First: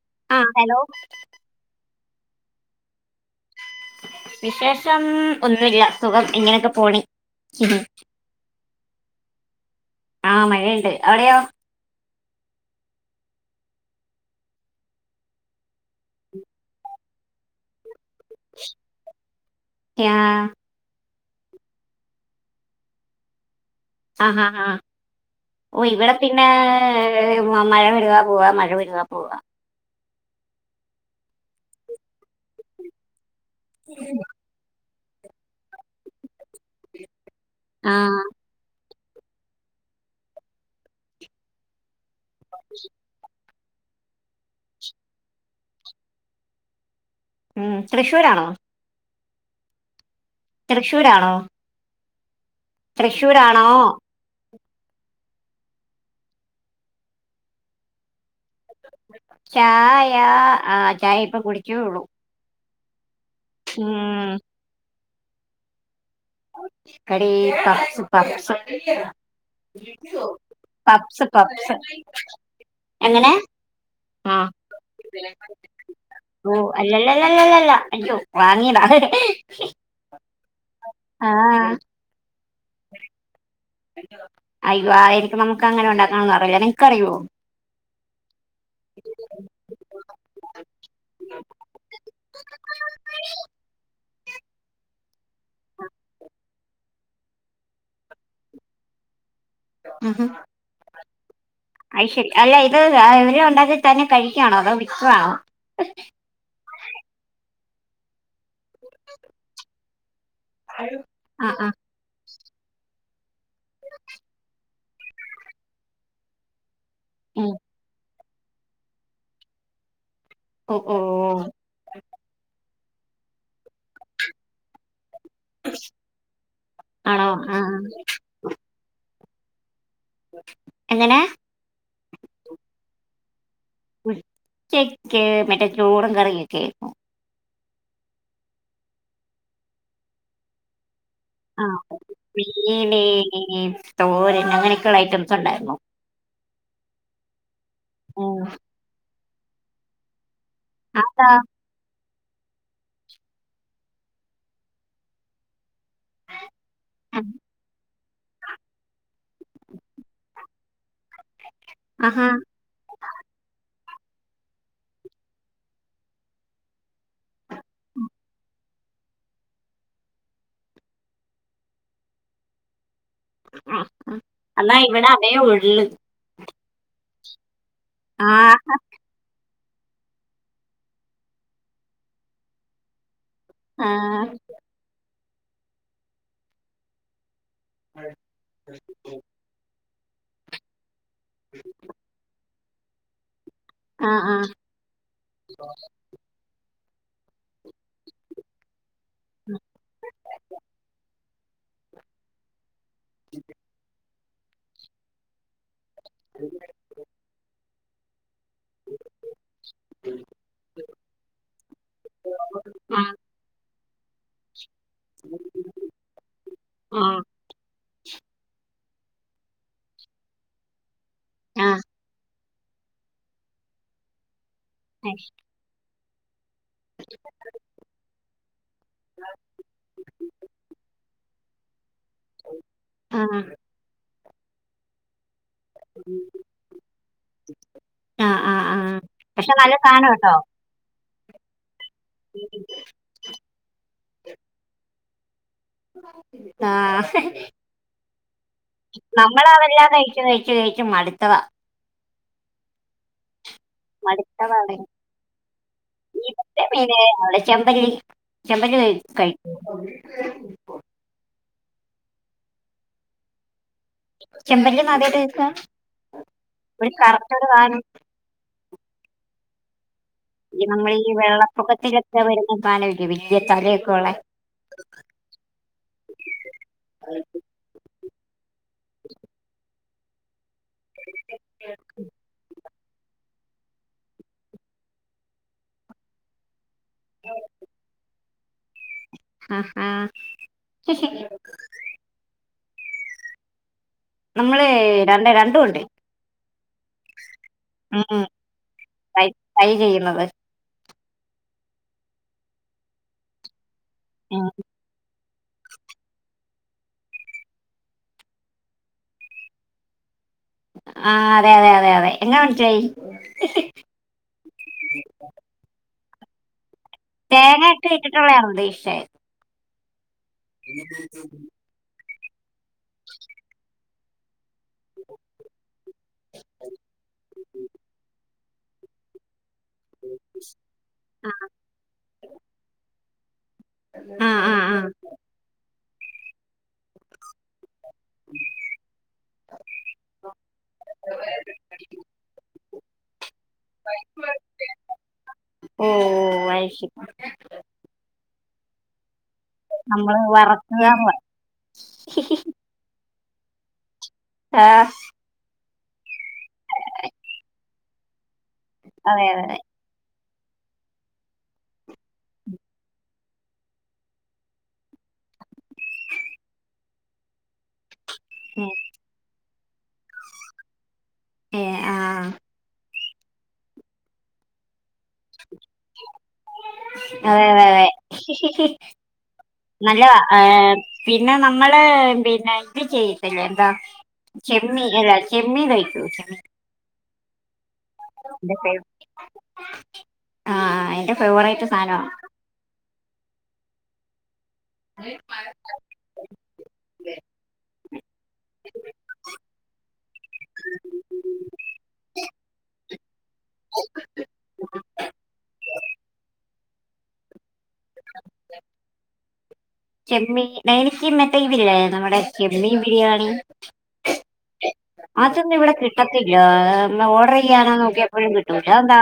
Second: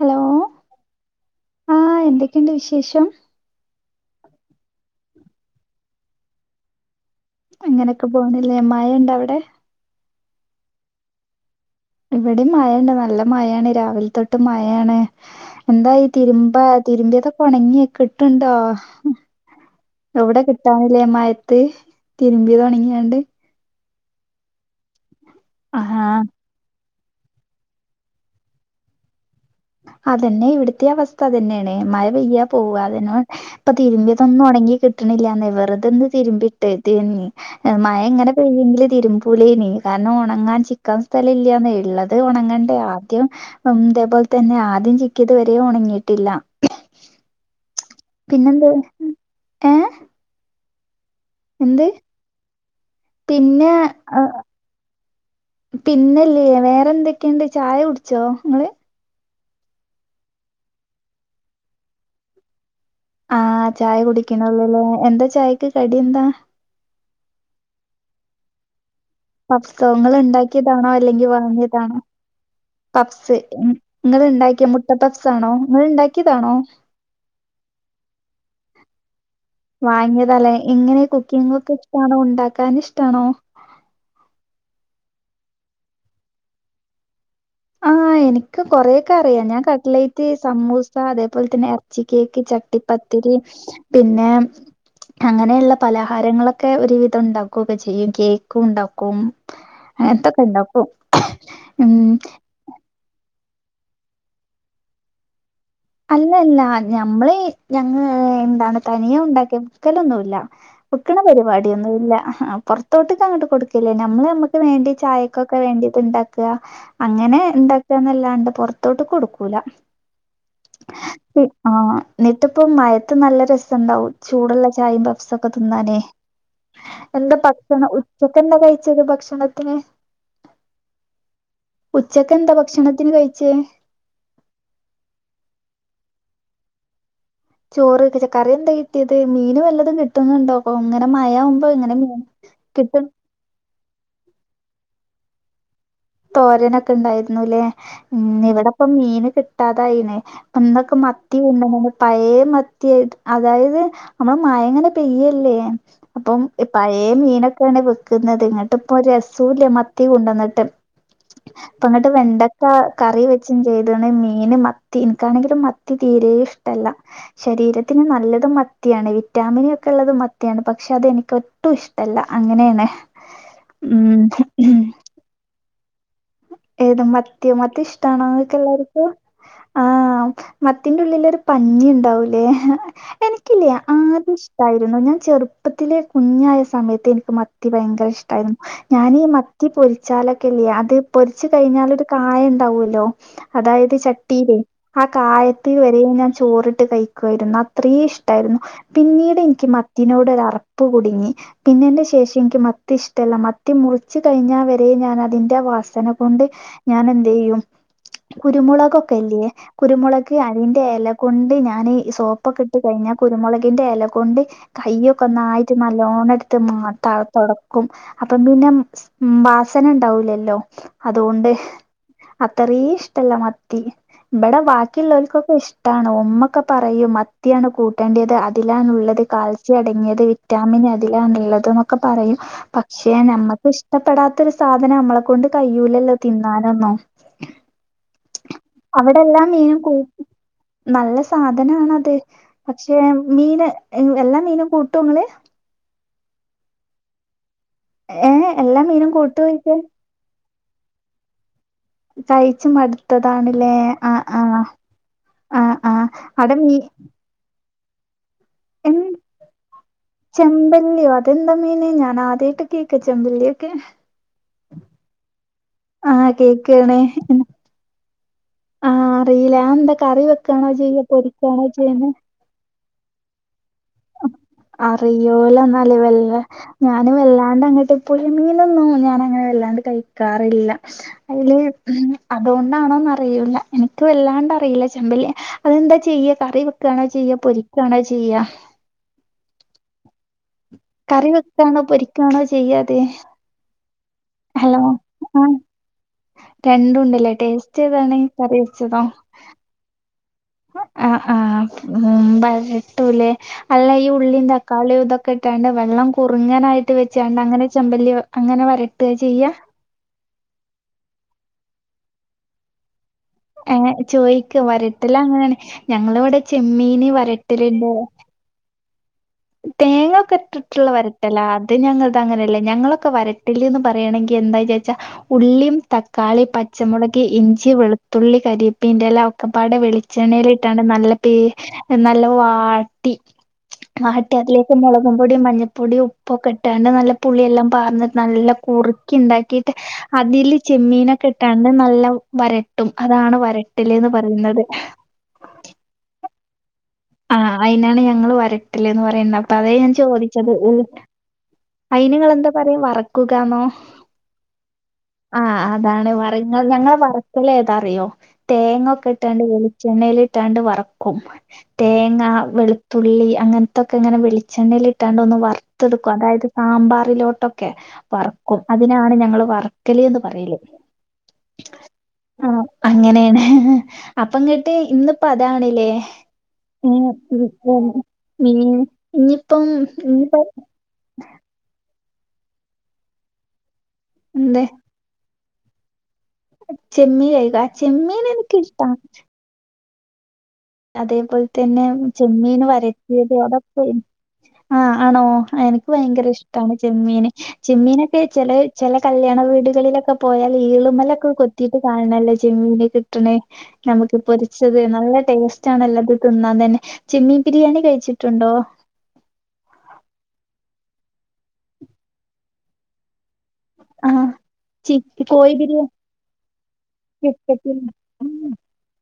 Hello ആഹ് hello ആഹ് എന്തക്കെണ്ട് വിശേഷം വിശേഷം ഒന്നുല്ല സുഖം ഇങ്ങനെക്കെ പോണ് അങ്ങനെക്കെ പോണ്ല്ലേ മഴണ്ട അവടെ ആഹ് മഴണ്ട് അവിടെയോ ഇവിടേം മഴണ്ട് നല്ല മഴാണ് രാവിൽ തൊട്ട് മയാണ്. എന്താ ഈ തിരുമ്പാ തിരുമ്പിയതൊക്കൊണങ്ങികിട്ടു ണ്ടോ ആ എവിടെ കി അതാണ്ലേ മയത്ത് തിരുമ്പിയേതൊണങ്ങിയണ്ട് ആഹ് ആഹ് ആഹ് ഓ ആഹാ ഇവിടെ പിന്നെ ഏ മഴ വരുവാ പോവാ മഴ വരുവാ പോവാ. അതന്നെ ഇവിടുത്തെ അവസ്ഥതന്നെയാണ് മഴ പെയ്യാ പോവ അതന്ന ഇപ്പൊ തിരുമ്പിയതൊന്നും ഒണങ്ങി കിട്ടണില്ലന്നെ വെറുതൊന്ന് തിരുമ്പിട്ടയ ഇതന്നെ ആ മഴ ഇങ്ങനെ പെയ്യെങ്കില് തിരുമ്പൂലേന് കാരണം ഒണങ്ങാൻ ചിക്കാൻ സ്ഥലം ഇല്ലന് ഇള്ളത് അത് ഉണങ്ങണ്ടേ ആദ്യം ഇതേപോൽ തന്നെ ആദ്യം ചിക്കിത് വരെഉണങ്ങിയിട്ടില്ല ഉം തൃഷു പിന്നെന്ത ഉണ്ട് ഏഹ് തൃശ്ശൂരാണോ എന്ത് പിന്ന തൃശ്ശൂരാണോ ആ പിന്നല്ലേ വേറെന്തൊക്കെണ്ട് ചായ കുടിച്ചോങ്ങള് ചായ ആ ചായ ഇപ്പൊ കുടിച്ചു ആഹ് ചായ കുടിക്കണൊള്ളൂല്ലേ എന്താ ചായക്ക് കടി എന്താ? കടി പഫ്സ് പഫ്സ്. പഫ്സ് ങ്ങള് ഉണ്ടാക്കിയതാണോ അല്ലെങ്കിൽ പപ്സ് വാങ്ങിയതാണോ എങ്ങനെ പപ്പ്സ് ങ്ങള് ആ ഇണ്ടാക്കിയ മുട്ട പപ്പ്സാണോ ങ്ങള് ഇണ്ടാക്കിയതാണോ ഇല്ലല്ലല്ലല്ലല്ലല്ല അയ്യോ വാങ്ങിയതാ. വാങ്ങിയതാല്ലേ എങ്ങനെ ആ കുക്കിംഗൊക്കെ ഇഷ്ടാണോ ഉണ്ടാക്കാൻ ഇഷ്ടാണോ അയ് വാ എനിക് നമുക്ക് അങ്ങനെ ഉണ്ടാക്കാനൊന്നും അറിയില്ല നിനക്കറിയോ ആഹ് എ എനിക്ക് കൊറേക്കെ അറിയാം ഞാൻ കട്ലേറ്റ്, സമൂസ, അതേപോലെ തന്നെ ഇറച്ചി കേക്ക്, ചട്ടിപ്പത്തിരി പിന്നെ അങ്ങനെള്ള പലഹാരങ്ങളൊക്കെ ഒരുവിധം ഉണ്ടാക്കുകൊക്കെ ചെയ്യും കേക്കും ഉണ്ടാക്കും. അതൊക്കെ ഇണ്ടാക്കും ഐയ്ശരി അല്ല ഇത് ഇവര് ഉണ്ടാക്കി തന്നെ കഴിക്കാണോ അതോ വിക്കാണോ? അല്ലല്ല ഞമ്മളെ ഞങ്ങള് എന്താണ് തനിയെ ഉണ്ടാക്കി വിക്കലൊന്നുല്ല. വിക്ക്ണ ആ ആ പരിപാടിയൊന്നുല്ല പുറത്തോട്ട്കങ്ങട്ട് കൊടുക്കലില്ല നമ്മള് നമ്മക്ക് വേണ്ടി ചായ കൊക്കെ വേണ്ടിട്ട് ഇണ്ടാക്കുക അങ്ങനെ ഉം. ഇണ്ടാക്കുകന്നല്ലാണ്ട് പൊറത്തോട്ട് കൊടുക്കൂല. ഒ ഓം ആഹ് ന്ന്ട്ട്പ്പോ മഴത്ത് നല്ല രസണ്ടാവും ചൂടുള്ള ചായിം പഫ് ഫ്സൊക്കെ തിന്നാനേ ആണോ എന്താ ആ ഭക്ഷണം ഉച്ചക്കെന്താ കഴിച്ചത് ഭക്ഷണത്തിന്. എങ്ങനെ ഉച്ചക്കെന്താ ഭക്ഷണത്തിന് കഴിച്ചേ ഉച്ചക്ക് മറ്റേ ചോറും കറിയൊക്കെ ചോറ് കറി എന്താ കിട്ടിയത് മീന് വല്ലതും കിട്ടുന്നുണ്ടോ? അപ്പൊങ്ങനെ ആ മഴവുമ്പോ എങ്ങനെ മീൻ കിട്ടും. മീന്, തോരൻ അങ്ങനെയൊക്കെള്ള ഐറ്റംസ് ഉണ്ടായിരുന്നു. തോരനൊക്കെ ഇണ്ടായിരുന്നുല്ലേ ഉം ഇവിടെപ്പോ മീന് കിട്ടാതായിന്. അന്നൊക്കെ അതാ മത്തി [inaudible] പഴേ മത്തി ആയിട്ട് അതായത് നമ്മള് മഴങ്ങനെ പെയ്യല്ലേ. അപ്പം പഴേ മീനൊക്കെയാണ് വി കുന്നത് ഇങ്ങട്ട്പ്പൊ ഒരുരസൂല്യ മത്തി കൊണ്ടുന്നിട്ട് ഇപ്പൊങ്ങട്ട് ആഹാ വെണ്ട [unintelligible] കറി വെച്ചും ചെയ്തുണ് മീന് മത്തി എനിക്കാണെങ്കിലും മത്തി തീരെ ഇഷ്ടല്ല. ശരീരത്തിന് നല്ലതും മ മത്തിയാണ് വിറ്റാമിനൊക്കെള്ളത് മത്തിയാണ് പക്ഷെ അതെനിക്ക് ഒട്ടും ഇഷ്ടല്ല അങ്ങനെണ്. ഉം ഉം ഉം ടതേയുള്ള് ഏത് മത്തിയോ മത്തി ഇഷ്ടണോ ആ ഇങ്ങക്ക് എല്ലാർക്കും. ആഹ് മത്തിന്റെ ഉള്ളിലൊരു പഞ്ഞി ഉണ്ടാവൂലേ എനി ക്കില്ലേ ആ ആദ്യം ഇഷ്ടായിരുന്നു ഞാൻ ചെറുപ്പത്തിലെ കുഞ്ഞായ സമയത്ത് എനിക്ക് മത്തി മത്തി ഭയങ്കര ഇഷ്ടായിരുന്നു ഞാനീ മത്തി പൊരിച്ചാലൊക്കെല്ലേ അത് പൊരിച്ച് കഴിഞ്ഞാലൊരു കായം ഇണ്ടാവല്ലോ അതായത് ആ ആ ആ ചട്ടീല് ആ കായത്തില് വരെയും ഞാൻ ചോറിട്ട് കഴിക്കുവായിരുന്നു അ അത്രേ ഇഷ്ടായിരുന്നു പിന്നീട് എനിക്ക് മത്തിനോട് ഒരു അറപ്പ് കുടുങ്ങി. പിന്നെന്റെ ശേഷം എനിക്ക് മത്തി ഇഷ്ടല്ല മത്തി മുറി ച്ച് കഴിഞ്ഞ വരെ ഞാൻ അതിന്റെ വാസന കൊണ്ട് ഞാൻ എന്തെയ്യും കുരുമുളകൊക്കെല്ലേ കുരുമുളക് അയിന്റെ എല കൊണ്ട് ഞാന് ഈ സോപ്പൊക്കെ ഇട്ട് കഴിഞ്ഞ കുരുമുളകിന്റെ എല കൊണ്ട് കയ്യൊക്കെ ഒന്നായിട്ട് നല്ലോണം എടുത്ത് ആ [inaudible] ക്കും അപ്പം പിന്നെ വാസന ഉണ്ടാവൂലല്ലോ. അതുകൊണ്ട് ആ അത്തറീം ഇഷ്ടല്ല മത്തി ഇബടെ ബാക്കിയുള്ളോൽക്കൊക്കെ ഇഷ്ടാണ് ഉമ്മക്കൊ പറയും മത്തിയാണ് കൂട്ടേയ്ണ്ടത് അതിലാണുള്ളത് കാൽസ്യം അടങ്ങിയത് വിറ്റാമിന് തിലാണുള്ളത് ന്നൊക്കെ പറയും പക്ഷെ ആ നമ്മക്ക് ഇഷ്ടപ്പെടാത്ത ഒരു സാധനം നമ്മളെ കൊണ്ട് തി കയ്യൂലല്ലോ തിന്നാനൊന്നും. ആഹ് ച്ച് ആഹ് ആഹ് അവിടെ എല്ലാം പക്ഷെ നല്ല മീനും കൂ സാധനം കേട്ടോ നല്ല സാധനാണത്. പക്ഷെ മീന് എഹ് എല്ലാ മീനും കൂട്ടോങ്ങള്. ആഹ് ഏ എല്ലാ മീനും കൂട്ടോയ്ക്കാ നമ്മളതെല്ലാം കയിച്ച്, കയിച്ച്, കയിച്ച് മട്ത്തതാ. കഴിച്ച് മടുത്തതാണ്ല്ലേ. അഹ്, ആഹ്, മടുത്തതാണ് അഹ്, ആഹ് അടമീ അവടെ ചെമ്പല്ലി. ചെമ്പല്ലി ഉം കഴി- കഴിക്കും ചെമ്പല്ലിയോ. തെന്താ മീന് ഞനാദ്യായിട്ട് കേക്ക ചെമ്പല്ലിയൊക്കെ. ചെമ്പല്ലീന്നാദ്യായിട്ട് കേക്കാ ആഹ് ഒരു കേക്കാണ് കറുത്തൊരു സാനം. ആഹ് അറീല്ല അഹ് എന്താ കറി വെക്കാണോ ചെയ്യാ പൊരിക്കാണോ ചെയ്യ്ണെ. [unintelligible] വല്യ തലയൊക്കെള്ളെ. അറിയൂല്ലന്നല് വെല്ല ഞാന് വെല്ലാണ്ട് അങ്ങട്ട്. പുഴമീനൊന്നും ഞാനങ്ങനെ വല്ലാണ്ട് കഴിക്കാറില്ല. അയ്ല് മം അതോണ്ട് ന്നാണോന്നറിയൂല. എനക്ക് വല്ലാണ്ട് അറീല്ല ചെമ്പല്ലി ഹ് അതെന്താ ചെയ്യ കറിവെ ക്കാണോ ചെയ്യ പൊരിക്കാണോ ചെയ്യ. അഹ് ആഹ് കറി വെക്കാണോ പൊരിക്കാണോ ചെയ്യത്. നമ്മളെ രണ്ടെ ആഹ് രണ്ടുണ്ട്. രണ്ടുണ്ടല്ലേ ടേസ്റ്റ് ഏതാണ് ഉം കറി വെച്ചതോ. ഫ്രൈ ഫ്രൈ ചെയ്യുന്നത്. ആഹ് ആഹ് ഉം ബരട്ടുലെ അല്ല ഈ ഉള്ളീ ഉം. തക്കാളിതൊക്കെ. ക്കെഇട്ടാണ്ട് വെള്ളം കുറുങ്ങനായിട്ട് വെച്ചാണ്ട് അങ്ങനെ ചെമ്പല്ലി അങ്ങനെ വരട്ടാ ചെയ്യാ. ആഹ് അതെ അതെ അതെ അതെ എങ്ങനെ മനസ്സിലായി. ഏഹ് ചോയിക്ക വരട്ടലാങ്ങനാണ് ഞങ്ങള് വിടെ ചെമ്മീന് വര തേങ്ങയൊക്കെ ഇട്ടിട്ടുള്ളതാണോ ഉദേഷിച്ചേ. തേങ്ങൊക്കെ ഇട്ടിട്ടുള്ള വരട്ടലാ അത് ഞങ്ങൾതങ്ങനെല്ല ഞങ്ങളൊക്കെ വരട്ടല്ന്നും പറയണെങ്കി എന്താജായിച്ചാ. ഉള്ളീം, തക്കാളി, പച്ചമുളക്, ഇഞ്ചി വെളുത്തുള്ളി, കരിപ്പീന്റെല ക്കപ്പാടെ വെളിച്ചെണ്ണയിലിട്ടാണ്ട് നല്ല പേ നല്ല വാട്ടി. ആ വാട്ടി ആ അതിലേക്ക് ആ മൊളകും പൊടീം, മഞ്ഞപ്പൊടീം, ഉപ്പൊക്കെ ഇട്ടാണ്ട് നല്ല പുളിയെല്ലാം പാർന്ന് നല്ല കുറുക്കി ണ്ടാക്കിട്ട്. അതില് ചെമ്മീനൊക്കെ ഇട്ടാണ്ട് നല്ല വരട്ടും അതാണ് വരട്ടല്ന്ന് പറയുന്നത്. ഉം അയിശരി. ആഹ് അയിനാണ് ഞങ്ങള് വരട്ടല്ന്ന് പറയുന്നെ. അപ്പൊ അതേ ഞാൻ നമ്മള് ചോദിച്ചത്. വറക്കുക അയിന്ങ്ങളെന്താ പറയാ വറക്കുകാന്നോ. ആഹ്. ആഹ് അതാണ്. വർ ഞങ്ങളെ വറ്ക്കല് ഏതാ അറിയോ തേങ്ങൊക്കെ അതെ ഇട്ടാണ്ട് അതെ വെ ച്ചെണ്ണയിലിട്ടാണ്ട് വറക്കും. തേങ്ങ, വെളുത്തുള്ളി അങ്ങൻത്തൊക്കെങ്ങനെ വെളിച്ചെണ്ണയിലിട്ടാണ്ട് ഒന്ന് വർ ത്തെട്ക്കും അതായത് സാമ്പാറിലോട്ടൊക്കെ വറ്ക്കും ഉം അതിനാണ് ഞങ്ങൾ വർ ക്കല്ന്ന് പറയല്. ആഹ് അങ്ങനെണ് ഹ്, ഹ് അപ്പങ്ങട്ട് ഇന്നിപ്പോ അതാണ്. ല്ലെ. അതെ അതെ അതെ [unintelligible] ഇഞ്ഞിപ്പം നല്ലതാ ഇഞ്ഞിപ്പോ ഏഹ് പിന്നെ നമ്മള് പിന്നെ ഇത് ചെയ്യത്തില്ലേ എന്താ എന്തെ ചെമ്മീ അല്ലാ. ചെമ്മീ കഴിക്കോ ചെമ്മീൻ. ചെമ്മി കഴിക അഹ് ചെമ്മിന് എന്റെ നിക്കിഷ്ട. ഫേവ ആഹ് എന്റെ അതേപോല് ഫേവറേറ്റ് തന്നെ സാധനവാ ചെമ്മീൻ വരട്ടിയത് അതൊക്കെ ആഹ് ആണോ എനിക്ക്. [unintelligible] ഭയങ്കര ഇഷ്ടാണ് ചെമ്മീന് ചെമ്മീനൊക്കെ ചെല ചെല കല്യാണ വീടുകളിലൊക്കെ പോയാല് ഈളുമ്മലൊക്കെ കൊ [unintelligible] കാണണല്ലേ ചെമ്മിന് കിട്ടണേ നമുക്ക് പൊരിച്ചത് നല്ല ടേസ് [unintelligible] അത് തിന്നാൻ തന്നെ. ചെമ്മീൻ ബിരിയാണി കഴിച്ചിട്ടുണ്ടോ? ചെമ്മീ [unintelligible] മറ്റേ ഇതില്ലേ നമ്മടെ ചെമ്മീൻ ബിരിയാണി ആഹ് അതൊന്നും ഇവിടെ കിട്ടത്തില്ല ഏഹ് ഓർഡർ ചെയ്യാന് നോക്കിയപ്പോഴും കിട്ടൂല അതെന്താ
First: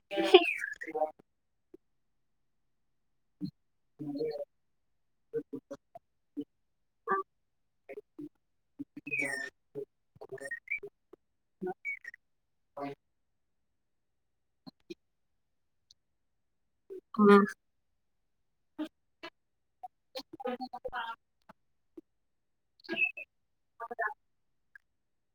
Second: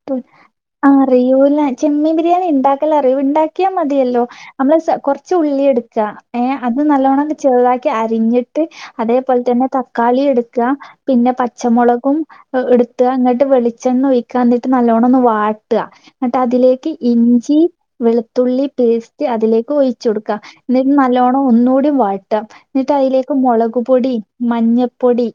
[unintelligible] അറിയൂല്ല ചെമ്മീൻ ബിരിയാണി ഇണ്ടാക്കലറിയും ഇണ്ടാക്കിയാ മതിയല്ലോ അമ്മള് സ കൊറച്ച് ഉള്ളിയെട്ക്ക ഏഹ് അത് നല്ലോണൊന്ന് ചെറുതാക്കി അരിഞ്ഞിട്ട് അതെപോലെ തന്നെ തക്കാളിയെടുക്കാ പിന്നെ പച്ചമൊളകും ഏഹ് ഇട്ത്താ ഇന്നട്ട് വെളിച്ചെണ്ണൊഴിക്കാ എന്നിട്ട് നല്ലോണം ഒന്ന് വാട്ടാ എന്നിട്ട് അതിലേക്ക് ആഹ് ഇഞ്ചി വെളുത്തുള്ളി പേസ്റ്റ് അതിലേക്ക് ഒഴിച്ചു കൊടുക്കാ. എന്നിട്ട് നല്ല നല്ലൊണം ഒന്നുടീം വാട്ടാ എന്നിട്ട് അയിലേക്ക് മൊളക്പൊടി, മഞ്ഞപ്പൊടി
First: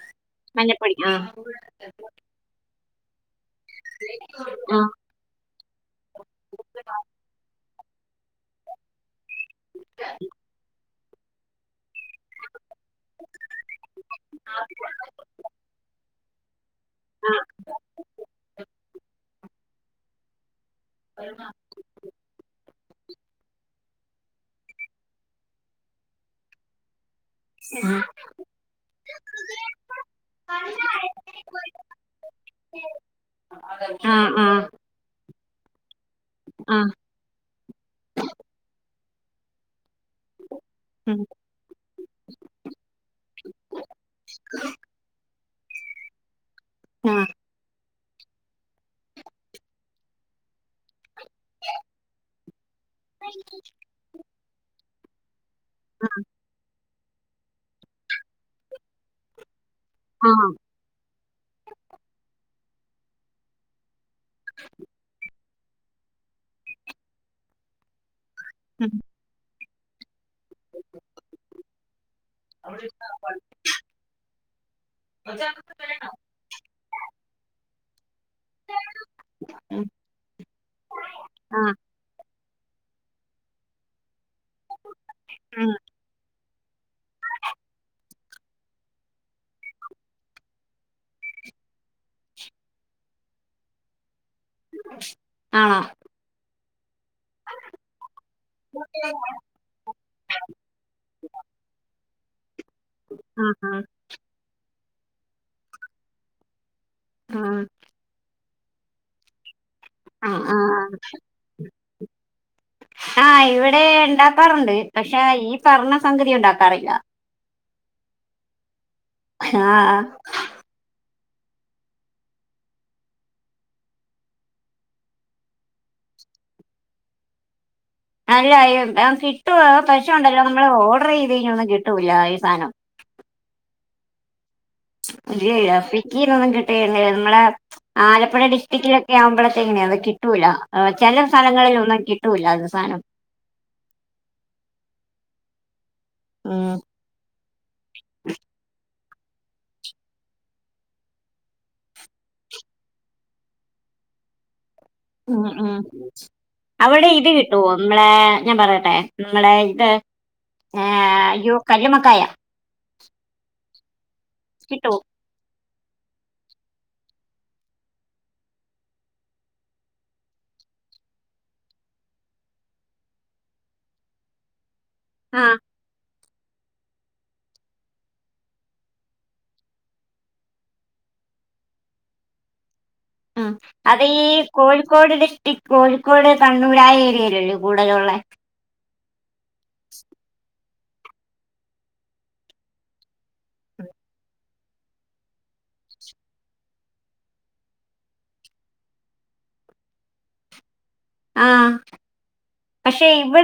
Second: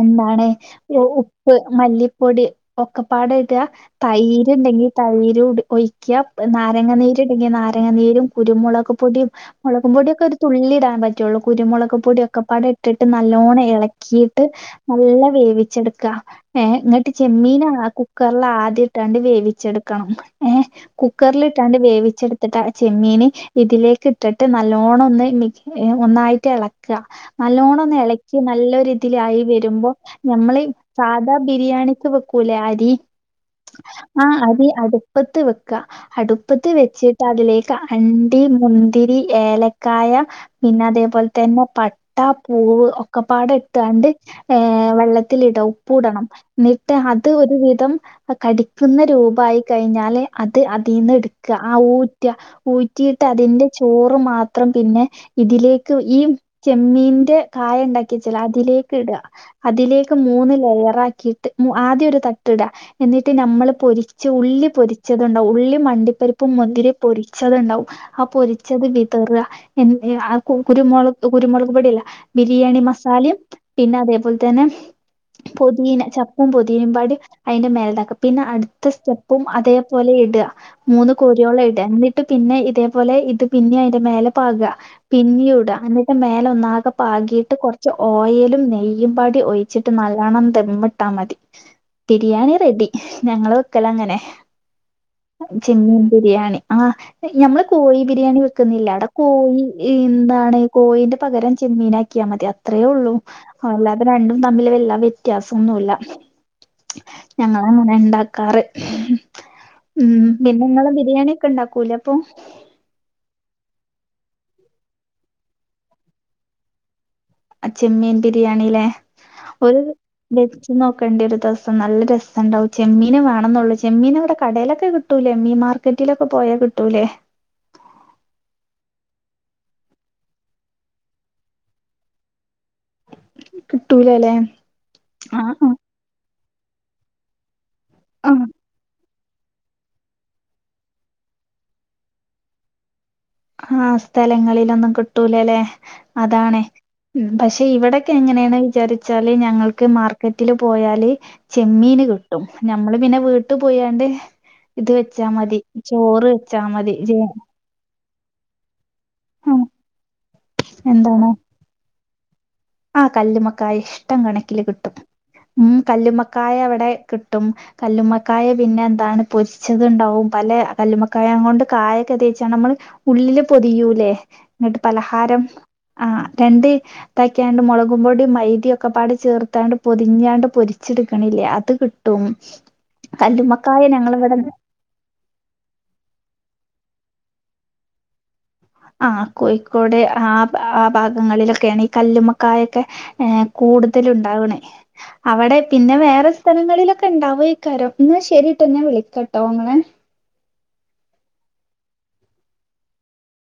എന്താണ് മഞ്ഞപ്പൊടി ഉ ആഹ് ഉപ്പ്, മല്ലിപ്പൊടി, ഒക്കെപ്പാടെ ഇടാ തൈര്ണ്ടെങ്കി ആഹ് തൈര്ടു ഒയി ഒഴിക്കാ നാരങ്ങ നീര്ണ്ടെങ്കി നാരങ്ങനീരും കുരുമുളക് പൊടിം മൊളകും പൊടിയൊക്കെ ഒരു തുള്ളിയിടാൻ പറ്റുള്ളൂ കുരുമുളക് പൊടി- ഒക്കെപ്പാട് ഇട്ടിട്ട് നല്ലോണം എളക്കിയിട്ട് നല്ല വേവിച്ചെടുക്കാ ഏഹ് ഇങ്ങട്ട് ചെമ്മീനാണാ കുക്കറില് ആദ്യം ഇട്ടാണ്ട് വേവിച്ചെടുക്കണം കുക്കറലിട്ടാണ്ട് വേവിച്ചെടുത്തിട്ട് അഹ് ചെമ്മീന് ഇതിലേക്ക് ഇട്ടിട്ട് നല്ലോണം ഒന്ന് മി ഏഹ് ഒന്നായിട്ട് എളക്ക നല്ലോണൊന്ന് ആഹ് എളക്കി നല്ല ഒരു ഇതിലായി വെരുമ്പം ഞമ്മളീ സാധാ ബിരിയാണിക്ക് വെക്കൂലേ അരി? ആ ആഹ് ആഹ് അരി അടുപ്പത്ത് വെക്ക അടുപ്പത്ത് ആഹ് വെച്ച് ന്ന്ട്ട് അതിലേക്ക് അണ്ടി, മുന്തിരി, ഏലക്കായ, പിന്നെ ആഹ് അതേപോൽ തന്നെ പട്ട പട്ട, പൂവ് ഒക്കെപ്പാടെ ഇട്ടാണ്ട് ഏഹേ വെള്ളത്തില്ടാ ഉപ്പുടണം ഇന്നിട്ട് ആഹ് ആഹ് അത് ഒരു വിധം അത് കടിക്കുന്ന രൂപവായി കഴിഞ്ഞാല് അത് അതീന്ന് എടുക്കുക ആഹ് ഊറ്റുക ഊ ഊട്ടിയിട്ട് അതിന്റെ ചോറ് മാത്രം പിന്നെ ഇതിലേക്ക് ഈ- ചെമ്മീന്റെ കായ ഇണ്ടാക്കി വെച്ചില്ലേ അതിലേക്ക് ഇടുക അതിലേക്ക് ആഹ് മൂന്ന് ആഹ് ലെയറ് ആക്കി ആദ്യം ഒരു തട്ടിട എന്നിട്ട് നമ്മള് പൊരിച്ച ഉള്ളി പൊരിച്ചതുണ്ടാവും ഉള്ളി അണ്ടിപ്പരി [unintelligible] മുന്തിരിയും പൊരിച്ചത് ഉണ്ടാവും ആ പൊരിച്ചത് വിതറുക എ ആ കുരുമുള അപ്പൊ കുരുമുളക് പൊടിയല്ല ബിരിയാണി മസാലേം പിന്നെ അതേ പോലെ തന്നെ പുതിനില ച [unintelligible] അതിന്റെ മേലിതാക്കാ പിന്നെ അടുത്ത സ്റ്റെപ്പും ആഹ് അതേപോലെ ഇടുക മൂന്ന് കോരിയോളം ആഹ് ഇടുക എന്നി ഇട്ടും പിന്നെ ഇതേപോലെ ഇത് പിന്നെ അതിന്റെ മേലെ പാകുക പിന്നേം ഉം ഇടുക എന്നി അതിന്റെ മേലെ ഒന്നാകെ പാകിയിട്ട് കുറച്ച് ഓയിലും നെയ്യും പാടി ഒഴിച്ചിട്ട് നല്ലണം ദമ്മി [unintelligible] മതി ബിരിയാണി റെഡി. ഞങ്ങള് വെക്കല് അങ്ങനെ ആണോ ചെമ്മീൻ ബിരിയാണി ആഹ് ഞമ്മള് കോഴി ബിരിയാണി വെക്കുന്നില്ല അവിടെ കോഴി എന്താണ് കോയീന്റെ പകരം ചെമ്മീനാക്കിയാൽ മതി അത്രേയുള്ളൂ ആഹ് അല്ലാ അത് രണ്ടും തമ്മില് വല്യ വ്യത്യാസൊന്നുല്ല ആഹ് ഞങ്ങള് അങ്ങനെ ഇണ്ടാ ക്കറ് ഉം ആഹ് പിന്നെ നിങ്ങള് ആഹ് ബിരിയാണിയൊക്കെ ഇണ്ടാക്കൂലേ അപ്പൊ- ആഹ് ഇവിടെ ഇണ്ടാക്കാറുണ്ട് പക്ഷെ ഈ പറഞ്ഞ സംഗതി ഉണ്ടാക്കാറില്ല ആഹ് ചെമ്മീൻ ബിരിയാണിലെ ഒരു ആഹ് [unintelligible] നോക്കേണ്ടി വരും ഒരു ദിവസം നല്ല രസം ഇണ്ടാവും ചെമ്മീന് വേണംന്നേ ഉള്ളൂ ചെമ്മീൻ ഇവിടെ കടയിലൊക്കെ കി കിട്ടൂലെ മീൻ മാർക്കറ്റിലൊക്കെ പോയാൽ കിട്ടൂലേ അല്ല അഹ് കിട്ടും പക്ഷെ ഒണ്ടല്ലോ നമ്മള് ഓർഡർ ചെയ്ത് കഴിഞ്ഞ ഒന്നും കിട്ടൂല ഈ സാധനം കിട്ടൂല അല്ലേ [unintelligible] നമ്മളെ. ആലപ്പുഴ ആഹ് ഡിസ്ട്രിക്റ്റിലൊക്കെ ആവുമ്പോഴത്തെനെ അത് കിട്ടൂല ചില സ്ഥലങ്ങളിലൊന്നും കിട്ടൂല അവസാനം. ആഹ് സ്ഥലങ്ങളിലൊന്നും കിട്ടൂലലേ അതാണേ ഉം പഷെ ഇവിടെക്കെ എങ്ങനെയാണ് വിചാരി ച്ചാല് ഞങ്ങൾക്ക് മാർക്കറ്റില് പോയാല്. ചെമ്മീന് കിട്ടും ഞമ്മള് പിന്നെ വീട്ടു പോയാണ്ട്. ഇത് വെച്ചാ ഉം മതി ചോറ് വെച്ചാ മതി ഇജ്ജ്. ഇമ്മളെ ഞാൻ പറയട്ടെ ഇമ്മളെ ഉം, ഇത് ഏഹ് കല്ലുമ്മക്കായ. ആ കല്ലുമ്മക്കായ ഇഷ്ടം കണക്കില് കിട്ടും കിട്ടുവോ ഉം കല്ലുമ്മക്കായ അവിടെ കിട്ടും. കല്ലുമ്മക്കായ പിന്നെ എന്താണ് പൊരിച്ചത്ണ്ടാവും പല കല്ലുമ്മക്കായ കൊണ്ട് കായൊക്കെ തേച്ചാണ് നമ്മള് ഉള്ളില് പൊതിയൂലേ എന്നിട്ട് പലഹാരം ആഹ് ആഹ് രണ്ട് ത ക്കാണ്ട് മൊളകും പൊടിയും മൈദയൊക്കെപ്പാട് ചേർത്താണ്ട് പൊതിഞ്ഞാണ്ട് പൊരിച്ചെടുക്കണില്ലേ അത് കിട്ടും. [inaudible] ഉം കല്ലുമ്മക്കായ അതേ ഈ ഞങ്ങളിവിടെ കോഴിക്കോടി ഈ കോഴിക്കോട് കണ്ണൂർ ആഹ് ഏരിയയിലല്ലെ കൂടലുള്ളേ. ആ കോഴിക്കോട് ആ അആഹ് ഭാഗങ്ങളിലൊക്കെയാണ് ഈ കല്ലുമ്മക്കായൊക്കെ ഏ കൂടുതല് ഉണ്ടാവണേ. അവിടെ പിന്ന വേറെ സ്ഥലങ്ങളിലൊക്കെ ഇണ്ടാവു ഇക്കാരം ന്നാ ശെരിട്ടോ ഞാൻ വിളിക്കട്ടോ ഇങ്ങളെ. ആഹ് പഷെ ഇവിടെ